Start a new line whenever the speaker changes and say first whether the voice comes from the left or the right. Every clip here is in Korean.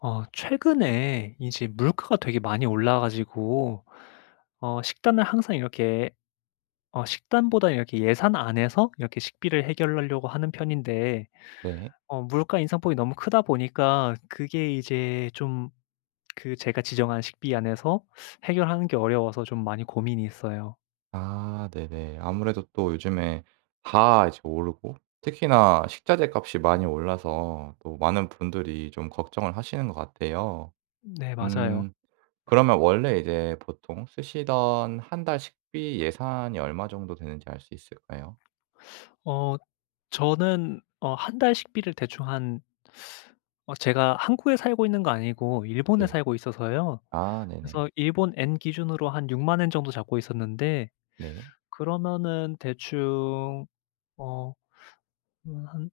left: 최근에 이제 물가가 되게 많이 올라 가지고 식단을 항상 이렇게, 식단보다 이렇게 예산 안에서 이렇게 식비를 해결하려고 하는 편인데,
right: 네.
left: 물가 인상폭이 너무 크다 보니까 그게 이제 좀, 그 제가 지정한 식비 안에서 해결하는 게 어려워서 좀 많이 고민이 있어요.
right: 아 네네. 아무래도 또 요즘에 다 이제 오르고 특히나 식자재 값이 많이 올라서 또 많은 분들이 좀 걱정을 하시는 것 같아요.
left: 네, 맞아요.
right: 음 그러면 원래 이제 보통 쓰시던 한 달 식비 예산이 얼마 정도 되는지 알 수 있을까요?
left: 어 저는 한 달 식비를 대충 한, 제가 한국에 살고 있는 거 아니고 일본에
right: 네.
left: 살고 있어서요.
right: 아 네네.
left: 그래서 일본 엔 기준으로 한6만엔 정도 잡고 있었는데,
right: 네.
left: 그러면은 대충, 어 한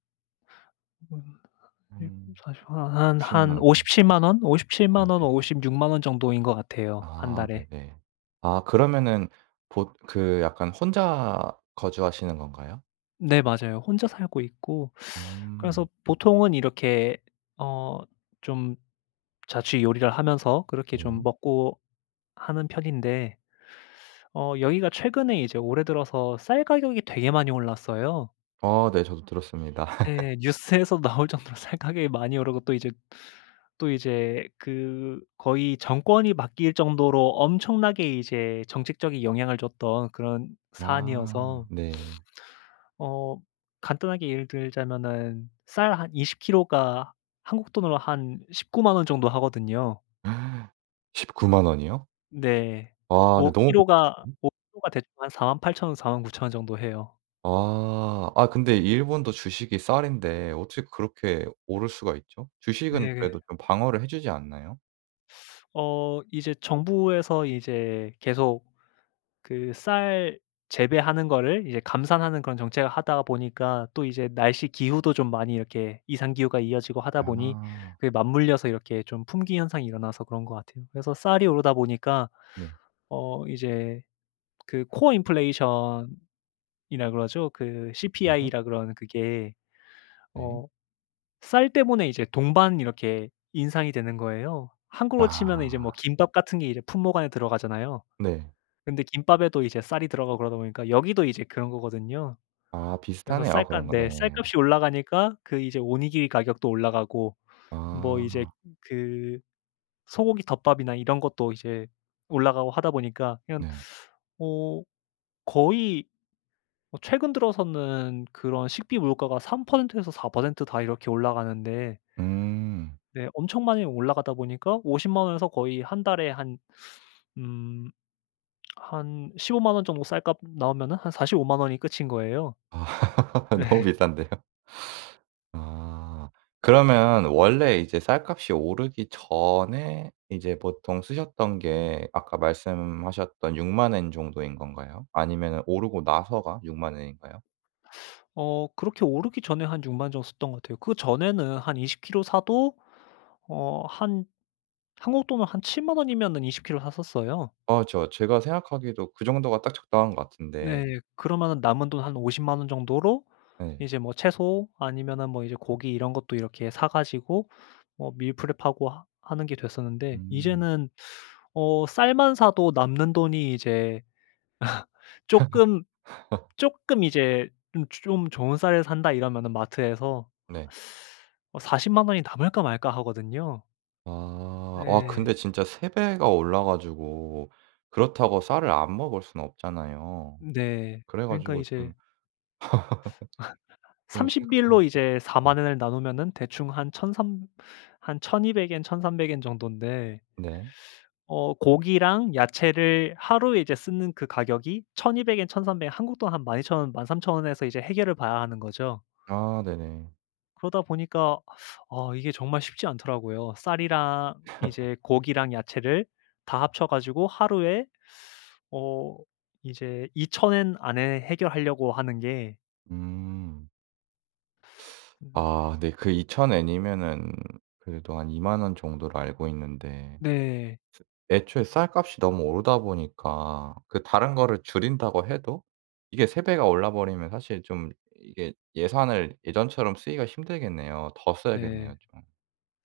right: 한
left: 사십, 한
right: 6 0만
left: 한
right: 원
left: 5,
right: 정도.
left: 7만 원? 5, 7
right: 아
left: 만 원,
right: 네.
left: 5, 6만 원 정도인 것 같아요, 한
right: 아
left: 달에.
right: 네네. 아 그러면은 보 그 약간 혼자 거주하시는 건가요?
left: 네, 맞아요. 혼자 살고 있고,
right: 음.
left: 그래서 보통은 이렇게, 어 좀 자취 요리를 하면서 그렇게 좀
right: 네.
left: 먹고 하는 편인데, 여기가 최근에 이제 올해 들어서 쌀 가격이 되게 많이 올랐어요.
right: 아 네. 저도 들었습니다.
left: 예. 뉴스에서 나올 정도로 살가게 많이 오르고, 또 이제 그 거의 정권이 바뀔 정도로 엄청나게 이제 정책적인 영향을 줬던 그런
right: 아
left: 사안이어서,
right: 네.
left: 어 간단하게 예를 들자면은, 쌀 한 20 킬로가 한국 돈으로 한 1 9만 원 정도 하거든요.
right: 1 9만 원이요?
left: 네.
right: 아 근데
left: 5
right: 너무 비.
left: 킬로가 5 킬로가 대충 한 48,000 원, 49,000 원 정도 해요.
right: 아. 아 근데 일본도 주식이 쌀인데 어떻게 그렇게 오를 수가 있죠? 주식은
left: 네.
right: 그래도 좀 방어를 해 주지 않나요?
left: 이제 정부에서 이제 계속 그 쌀 재배하는 거를 이제 감산하는 그런 정책을 하다 보니까, 또 이제 날씨 기후도 좀 많이 이렇게 이상 기후가 이어지고 하다 보니
right: 아.
left: 그게 맞물려서 이렇게 좀 품귀 현상이 일어나서 그런 것 같아요. 그래서 쌀이 오르다 보니까
right: 네.
left: 이제 그 코어 인플레이션이라 그러죠. 그
right: 네.
left: CPI라 그러는 그게,
right: 네.
left: 어 쌀 때문에 이제 동반 이렇게 인상이 되는 거예요. 한국으로 치면은 이제 뭐
right: 아.
left: 김밥 같은 게 이제 품목 안에 들어가잖아요.
right: 네.
left: 근데 김밥에도 이제 쌀이 들어가고 그러다 보니까 여기도 이제 그런 거거든요.
right: 아
left: 그래서
right: 비슷하네요 그런
left: 쌀값,
right: 거. 네.
left: 네, 쌀값이 올라가니까 그 이제 오니기리 가격도 올라가고, 뭐 이제
right: 아.
left: 그 소고기 덮밥이나 이런 것도 이제 올라가고 하다 보니까 그냥,
right: 네.
left: 어 거의, 최근 들어서는 그런 식비 물가가 3% 에서 4%다 이렇게 올라가는데,
right: 음.
left: 네, 엄청 많이 올라가다 보니까 5 0만 원에서 거의 한 달에 음 한 1 5만 원 정도 쌀값 나오면은 한 4 5만 원이 끝인 거예요.
right: 아 너무
left: 네.
right: 비싼데요. 아. 그러면 원래 이제 쌀값이 오르기 전에 이제 보통 쓰셨던 게 아까 말씀하셨던 6만 엔 정도인 건가요? 아니면은 오르고 나서가 6만 엔인가요?
left: 그렇게 오르기 전에 한6만 정도 썼던 것 같아요. 그전에는 한 20 kg 사도, 어 한 한국 돈으로 한7만 원이면은 20 kg 샀었어요.
right: 아 제가 생각하기에도 그 정도가 딱 적당한 것 같은데.
left: 네. 그러면은 남은 돈 한 5 만 원 정도로
right: 네.
left: 이제 뭐 채소 아니면은 뭐 이제 고기 이런 것도 이렇게 사 가지고 뭐 밀프렙하고 하 하는 게 됐었는데,
right: 음
left: 이제는 쌀만 사도 남는 돈이 이제 쪼끔, 이제 좀 좋은 쌀을 산다 이러면은 마트에서
right: 네.
left: 4 0만 원이 남을까 말까 하거든요.
right: 아. 와
left: 예.
right: 근데 진짜 3 배가 올라 가지고 그렇다고 쌀을 안 먹을 수는 없잖아요.
left: 네.
right: 그래
left: 그러니까
right: 가지고
left: 이제
right: 좀
left: 30
right: 심각하긴
left: 일로
right: 한데.
left: 이제 4
right: 네.
left: 만 원을 나누면은 대충 한1 0한 1,200엔 1,300엔 정돈데,
right: 네.
left: 고기랑 야채를 하루에 이제 쓰는 그 가격이 1,200엔 1,300엔, 한국 돈 한 12,000원 13,000 원에서 이제 해결을 봐야 하는 거죠.
right: 아 네네.
left: 그러다 보니까 이게 정말 쉽지 않더라고요. 쌀이랑 이제 고기랑 야채를 다 합쳐 가지고 하루에 어 이제 2천엔 안에 해결하려고 하는 게,
right: 음. 아 네. 그 2,000 엔이면은 그래도 한2만 원 정도로 알고 있는데
left: 네,
right: 애초에 쌀값이 너무 오르다 보니까 그 다른 거를 줄인다고 해도 이게 3 배가 올라 버리면 사실 좀 이게 예산을 예전처럼 쓰기가 힘들겠네요. 더
left: 네.
right: 써야겠네요 좀.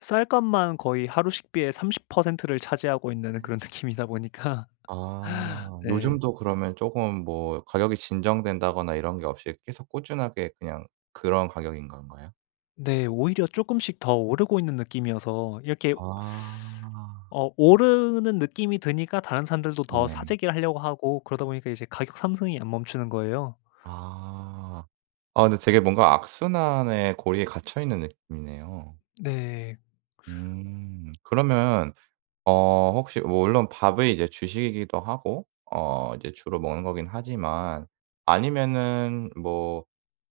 left: 쌀값만 거의 하루 식비의 30%를 차지하고 있는 그런 느낌이다 보니까
right: 아
left: 네.
right: 요즘도 그러면 조금 뭐 가격이 진정된다거나 이런 게 없이 계속 꾸준하게 그냥 그런 가격인 건가요?
left: 네. 오히려 조금씩 더 오르고 있는 느낌이어서 이렇게
right: 아.
left: 오르는 느낌이 드니까 다른 사람들도 더
right: 네.
left: 사재기를 하려고 하고 그러다 보니까 이제 가격 상승이 안 멈추는 거예요.
right: 아. 아 근데 되게 뭔가 악순환의 고리에 갇혀 있는 느낌이네요.
left: 네.
right: 음. 그러면 혹시 뭐 물론 밥이 이제 주식이기도 하고 이제 주로 먹는 거긴 하지만 아니면은 뭐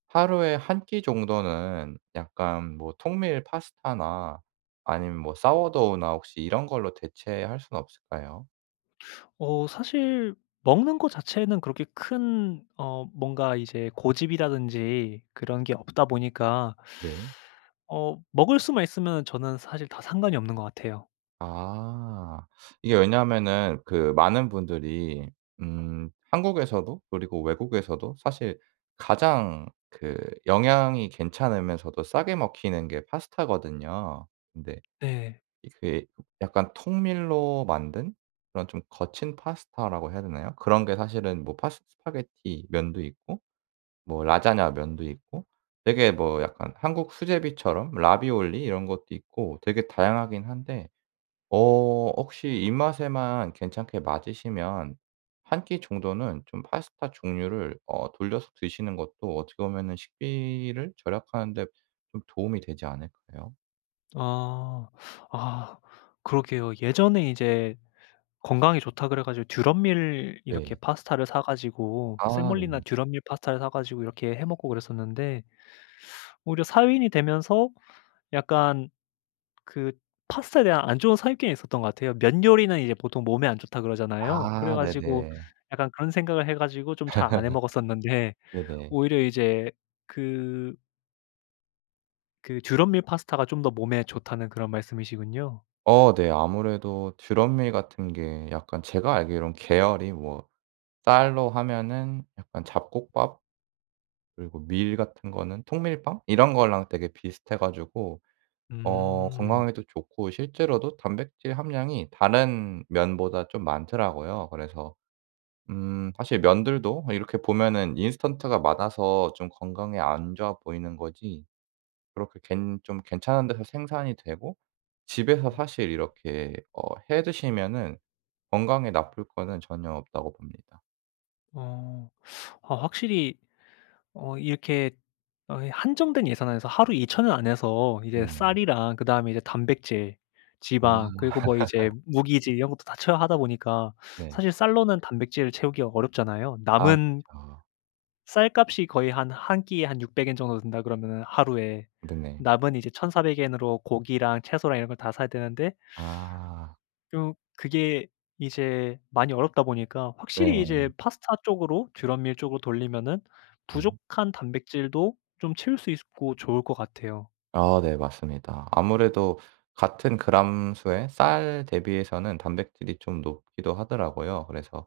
right: 하루에 한 끼 정도는 약간 뭐 통밀 파스타나 아니면 뭐 사워도우나 혹시 이런 걸로 대체할 수는 없을까요?
left: 사실 먹는 거 자체는 그렇게 큰 뭔가 이제 고집이라든지 그런 게 없다 보니까
right: 네.
left: 먹을 수만 있으면 저는 사실 다 상관이 없는 것 같아요.
right: 아. 이게 왜냐하면은 그 많은 분들이 한국에서도 그리고 외국에서도 사실 가장 그 영양이 괜찮으면서도 싸게 먹히는 게 파스타거든요. 근데
left: 네.
right: 이게 약간 통밀로 만든 그런 좀 거친 파스타라고 해야 되나요? 그런 게 사실은 뭐 파스 스파게티 면도 있고 뭐 라자냐 면도 있고 되게 뭐 약간 한국 수제비처럼 라비올리 이런 것도 있고 되게 다양하긴 한데 혹시 입맛에만 괜찮게 맞으시면 한 끼 정도는 좀 파스타 종류를 돌려서 드시는 것도 어떻게 보면은 식비를 절약하는 데 좀 도움이 되지 않을까요?
left: 아. 아, 그러게요. 예전에 이제 건강에 좋다 그래 가지고 듀럼밀 이렇게
right: 네.
left: 파스타를 사 가지고,
right: 아 네.
left: 세몰리나 듀럼밀 파스타를 사 가지고 이렇게 해 먹고 그랬었는데, 오히려 사회인이 되면서 약간 그, 파스타에 대한 안 좋은 선입견이 있었던 것 같아요. 면 요리는 이제 보통 몸에 안 좋다 그러잖아요. 그래
right: 아
left: 가지고
right: 네네.
left: 약간 그런 생각을 해 가지고 좀 잘 안해 먹었었는데,
right: 네네.
left: 오히려 이제 그 듀럼밀 파스타가 좀 더 몸에 좋다는 그런 말씀이시군요.
right: 어 네. 아무래도 드럼밀 같은 게 약간 제가 알기로는 계열이 뭐 쌀로 하면은 약간 잡곡밥 그리고 밀 같은 거는 통밀빵 이런 거랑 되게 비슷해 가지고
left: 음.
right: 건강에도 좋고 실제로도 단백질 함량이 다른 면보다 좀 많더라고요. 그래서 사실 면들도 이렇게 보면은 인스턴트가 많아서 좀 건강에 안 좋아 보이는 거지 그렇게 괜 좀 괜찮은 데서 생산이 되고 집에서 사실 이렇게 해 드시면은 건강에 나쁠 거는 전혀 없다고 봅니다.
left: 어. 아, 확실히 이렇게 한정된 예산 안에서 하루 2천원 안에서 이제
right: 네네.
left: 쌀이랑, 그다음에 이제 단백질, 지방,
right: 아
left: 그리고 뭐 이제 무기질 이런 것도 다 채워 하다 보니까,
right: 네.
left: 사실 쌀로는 단백질을 채우기가 어렵잖아요.
right: 아
left: 남은
right: 그쵸.
left: 쌀값이 거의 한 한 끼에 한 600엔 정도 든다 그러면은, 하루에
right: 네네.
left: 남은 이제 1,400 엔으로 고기랑 채소랑 이런 걸 다 사야 되는데,
right: 아.
left: 그게 이제 많이 어렵다 보니까, 확실히
right: 네.
left: 이제 파스타 쪽으로 듀럼밀 쪽으로 돌리면은
right: 네.
left: 부족한 단백질도 좀 채울 수 있고 좋을 것 같아요.
right: 아 네 맞습니다. 아무래도 같은 그램 수의 쌀 대비해서는 단백질이 좀 높기도 하더라고요. 그래서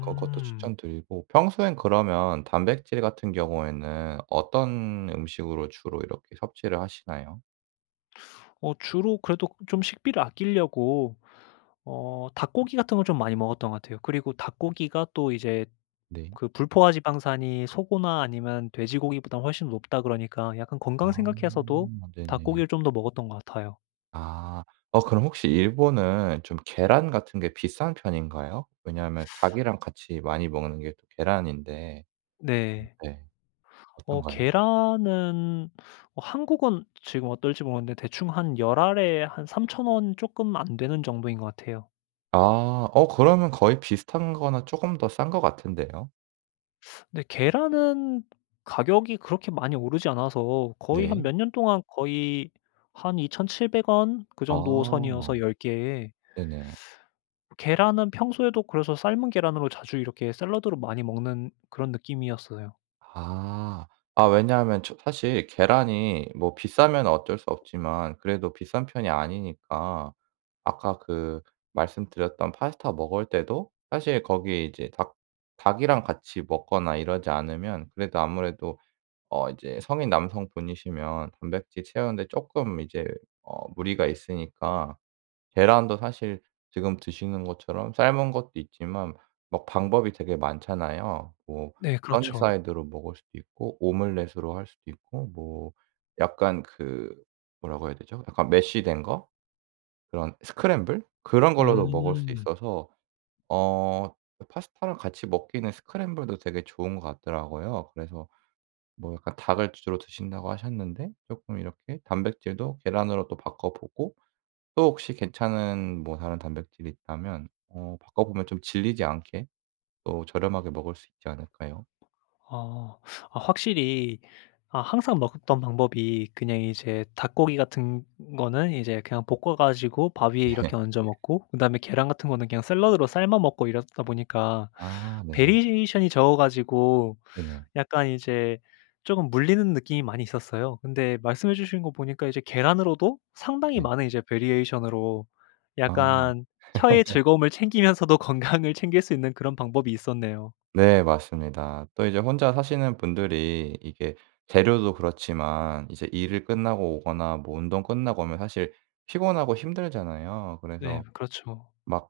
right: 그것도 추천드리고 평소엔 그러면 단백질 같은 경우에는 어떤 음식으로 주로 이렇게 섭취를 하시나요?
left: 주로 그래도 좀 식비를 아끼려고 닭고기 같은 걸 좀 많이 먹었던 것 같아요. 그리고 닭고기가 또 이제
right: 네.
left: 그 불포화 지방산이 소고나 아니면 돼지고기보다 훨씬 높다 그러니까, 약간 건강
right: 아
left: 생각해서도
right: 네네.
left: 닭고기를 좀 더 먹었던 것 같아요.
right: 아. 그럼 혹시 일본은 좀 계란 같은 게 비싼 편인가요? 왜냐하면 닭이랑 같이 많이 먹는 게 또 계란인데
left: 네.
right: 네. 어떤가요?
left: 계란은, 한국은 지금 어떨지 모르는데 대충 한 열 알에 한3천원 조금 안 되는 정도인 것 같아요.
right: 아. 그러면 거의 비슷한 거나 쪼금 더 싼 것 같은데요.
left: 근데 계란은 가격이 그렇게 많이 오르지 않아서, 거의 한
right: 네.
left: 몇 년 동안 거의 한 2,700원 그 정도
right: 아.
left: 선이어서 10 개에.
right: 네네.
left: 계란은 평소에도 그래서 삶은 계란으로 자주 이렇게 샐러드로 많이 먹는 그런 느낌이었어요.
right: 아. 아 왜냐하면 저 사실 계란이 뭐 비싸면 어쩔 수 없지만 그래도 비싼 편이 아니니까 아까 그 말씀드렸던 파스타 먹을 때도 사실 거기에 이제 닭 닭이랑 같이 먹거나 이러지 않으면 그래도 아무래도 이제 성인 남성분이시면 단백질 채우는데 쪼끔 이제 무리가 있으니까 계란도 사실 지금 드시는 것처럼 삶은 것도 있지만 막 방법이 되게 많잖아요. 뭐
left: 네, 그렇죠.
right: 써니사이드로 먹을 수도 있고 오믈렛으로 할 수도 있고 뭐 약간 그 뭐라고 해야 되죠? 약간 메쉬된 거? 그런 스크램블? 그런 걸로도 먹을 수
left: 음.
right: 있어서 어 파스타랑 같이 먹기는 스크램블도 되게 좋은 것 같더라고요. 그래서 뭐 약간 닭을 주로 드신다고 하셨는데 조금 이렇게 단백질도 계란으로 또 바꿔 보고 또 혹시 괜찮은 뭐 다른 단백질이 있다면 바꿔보면 좀 질리지 않게 또 저렴하게 먹을 수 있지 않을까요?
left: 어. 아, 확실히. 아, 항상 먹었던 방법이 그냥 이제 닭고기 같은 거는 이제 그냥 볶아 가지고 밥 위에
right: 네.
left: 이렇게 얹어 먹고, 그다음에 계란 같은 거는 그냥 샐러드로 삶아 먹고 이러다 보니까
right: 아 네네.
left: 베리에이션이 적어 가지고
right: 네네.
left: 약간 이제 조금 물리는 느낌이 많이 있었어요. 근데 말씀해 주신 거 보니까 이제 계란으로도 상당히
right: 네.
left: 많은 이제 베리에이션으로
right: 아
left: 약간 혀의 즐거움을 챙기면서도 건강을 챙길 수 있는 그런 방법이 있었네요.
right: 네 맞습니다. 또 이제 혼자 사시는 분들이 이게 재료도 그렇지만 이제 일을 끝나고 오거나 뭐 운동 끝나고 오면 사실 피곤하고 힘들잖아요.
left: 네.
right: 그래서
left: 그렇죠.
right: 막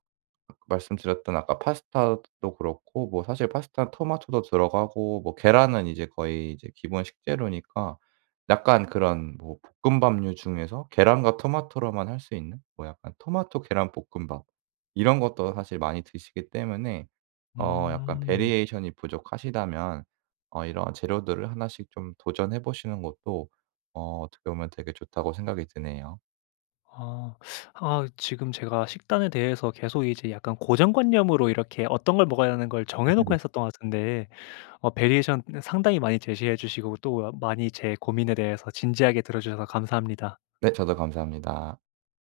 right: 말씀드렸던 아까 파스타도 그렇고 뭐 사실 파스타는 토마토도 들어가고 뭐 계란은 이제 거의 이제 기본 식재료니까 약간 그런 뭐 볶음밥류 중에서 계란과 토마토로만 할 수 있는 뭐 약간 토마토 계란 볶음밥 이런 것도 사실 많이 드시기 때문에 약간
left: 음.
right: 베리에이션이 부족하시다면 이런 재료들을 하나씩 좀 도전해 보시는 것도 어떻게 보면 되게 좋다고 생각이 드네요.
left: 아. 아, 지금 제가 식단에 대해서 계속 이제 약간 고정관념으로 이렇게 어떤 걸 먹어야 하는 걸 정해 놓고 했었던 것 같은데, 베리에이션 상당히 많이 제시해 주시고 또 많이 제 고민에 대해서 진지하게 들어 주셔서 감사합니다.
right: 네 저도 감사합니다.